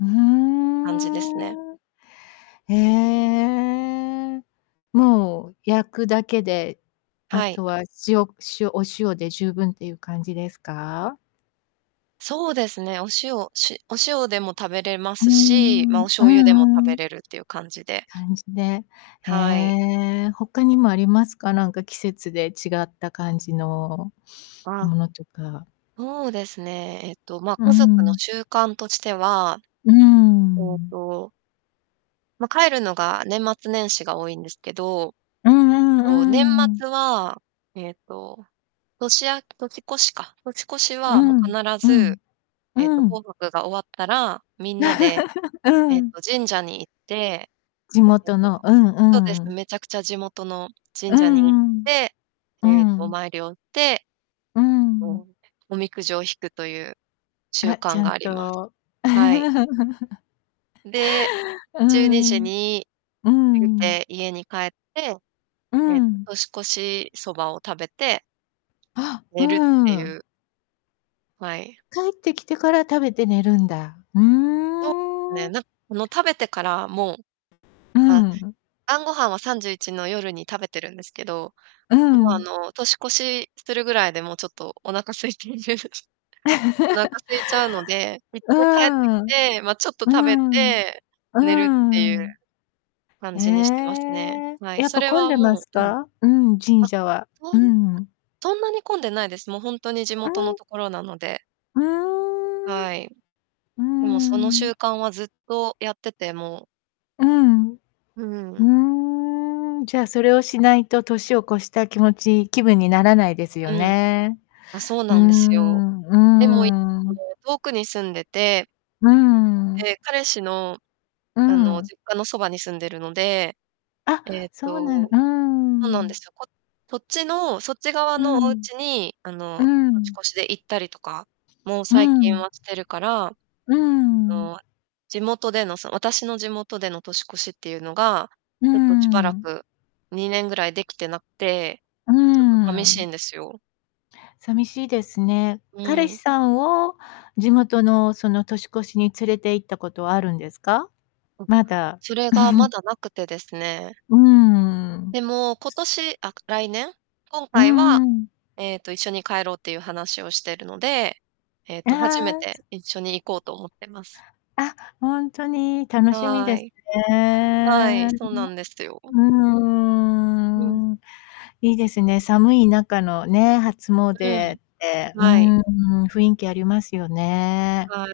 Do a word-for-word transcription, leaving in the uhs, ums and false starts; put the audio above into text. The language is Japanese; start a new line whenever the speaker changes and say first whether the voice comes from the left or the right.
left: うー
right: 感じですね。
left: ん。ええ。もう焼くだけで、あ
right: はい。
left: とは塩塩お塩で十分っていう感じですか？
right: そうですね。お塩しお塩でも食べれま
left: うー
right: すし、ま、
left: ん、
right: お
left: うん
right: 醤油でも食
left: う
right: べ
left: ん。
right: れるっていう感じで。
left: 感じで、え
right: はい。
left: え。他にもありますか？なんか、季節で違った感じの
right: あ。
left: ものとか。
right: そうですね。えっと、ま、
left: う
right: 家族の
left: ん。
right: 習慣としては、
left: うー
right: ええ
left: ん。
right: とま、帰るのが年末年始が多いんですけど、え
left: うん
right: っ
left: う
right: と、年
left: んうん。
right: 末は、ええと、年あ年越しか、年越し
left: う
right: は、もう、
left: ん、
right: 必
left: うん、
right: ず、ええと、
left: うん。
right: 紅白が終わったらみんなで、
left: う
right: ええ
left: ん。
right: と、神社に行って、
left: 地
right: ええ
left: 元の、
right: と、
left: う
right: そうで
left: ん
right: す、
left: うん。
right: 滅茶苦茶地元の
left: う
right: 神社に行っ
left: んうん。
right: て、
left: う
right: ええと、お
left: ん。
right: 参りをて、
left: う
right: と、
left: ん。
right: おおみくじを引くという習
left: あ、ち
right: 慣
left: ゃ
right: が
left: ん
right: あります。
left: と。
right: はい。ん、で、
left: うー
right: じゅうにじ
left: ん。う
right: に
left: ー
right: 過ぎ
left: ん。
right: て家に帰って、
left: う
right: ええと、
left: ん。
right: 年越しそばを食べて
left: あ。う
right: 寝るって
left: ー
right: い
left: ん。
right: う。はい。
left: 帰ってきてから食べて寝るんだ。うー
right: そうすね、
left: ん。
right: なんその、食べてからもう
left: う
right: あ、
left: ん。
right: 晩御飯はさんじゅういちの夜に食べてるんですけど、
left: う
right: もう、あ
left: ん。
right: の、年越しするぐらいで、もうちょっとお腹空いている。お腹 空いちゃうので、いっ
left: うう
right: かい帰ってき
left: ーん、
right: て、ま、ちょっと
left: うー
right: 食べ
left: ん、
right: て寝るってい
left: うー
right: う
left: ん。
right: 感
left: え
right: じにしてますね。
left: え、
right: はい。
left: やっ
right: そ
left: ぱ
right: れ
left: 混ん
right: は
left: でます
right: もう、うん。
left: か？うん、神
right: あ、
left: 社は。
right: そん
left: うん。
right: そんなに混んでないです。もう本当に地
left: う
right: 元の
left: ん。
right: ところなので。
left: うーん。う
right: はい。
left: ー
right: でも、その習
left: ん。
right: 慣はずっとやってて、もう
left: うん。う
right: うん。
left: ーん。じゃあそれをしないと、年を越した気持ち気分にならないですよ
right: うん。
left: ね。
right: あ、そう
left: う
right: な
left: ー
right: んですよ。
left: ん。
right: でもい
left: う
right: そ
left: ーん。
right: の、遠くに住んでて
left: うーん。
right: で、彼氏の、
left: う
right: あの、
left: ん。
right: 実家のそばに住んでるので、
left: あ、
right: ええ
left: そうなのう
right: と、
left: ー
right: そうなんで
left: ん。
right: すよ、こそっちのそっち側
left: う
right: のお
left: ん。
right: 家に、あ
left: う
right: の、年
left: ん。
right: 越しで行ったりとか、もう、
left: う
right: 最近
left: ん。
right: はしてるから、あ
left: うーん。
right: の地元での、そ私の地元での年越しっていうのが、
left: うー
right: ちょっとしばら
left: ん。
right: く、にねんぐらいできてなくて、
left: うー
right: ちょっと寂しい
left: ん。
right: んですよ。
left: 寂しいですね。
right: う
left: 彼
right: ー
left: 氏
right: ん。
left: さんを地元の、その年越しに連れて行ったことはあるんですか？
right: うん、
left: まだ。
right: それが、ま だなくてですね。
left: うーん。
right: でも、今年あ、来年？今
left: う
right: 回は、
left: んうん。
right: ええと、一緒に帰ろうっていう話をしてるので、ええと、初め
left: ああ。
right: て一緒に行こうと思ってます。
left: あ、ほんとに。楽しみ
right: は
left: です
right: い。はい、
left: ね。
right: そうなんですよ。
left: う
right: うん。
left: ーん。いいですね。寒い中のね、初詣
right: うん。
left: って、うー
right: はい。
left: ん。雰囲気ありますよね。
right: はい。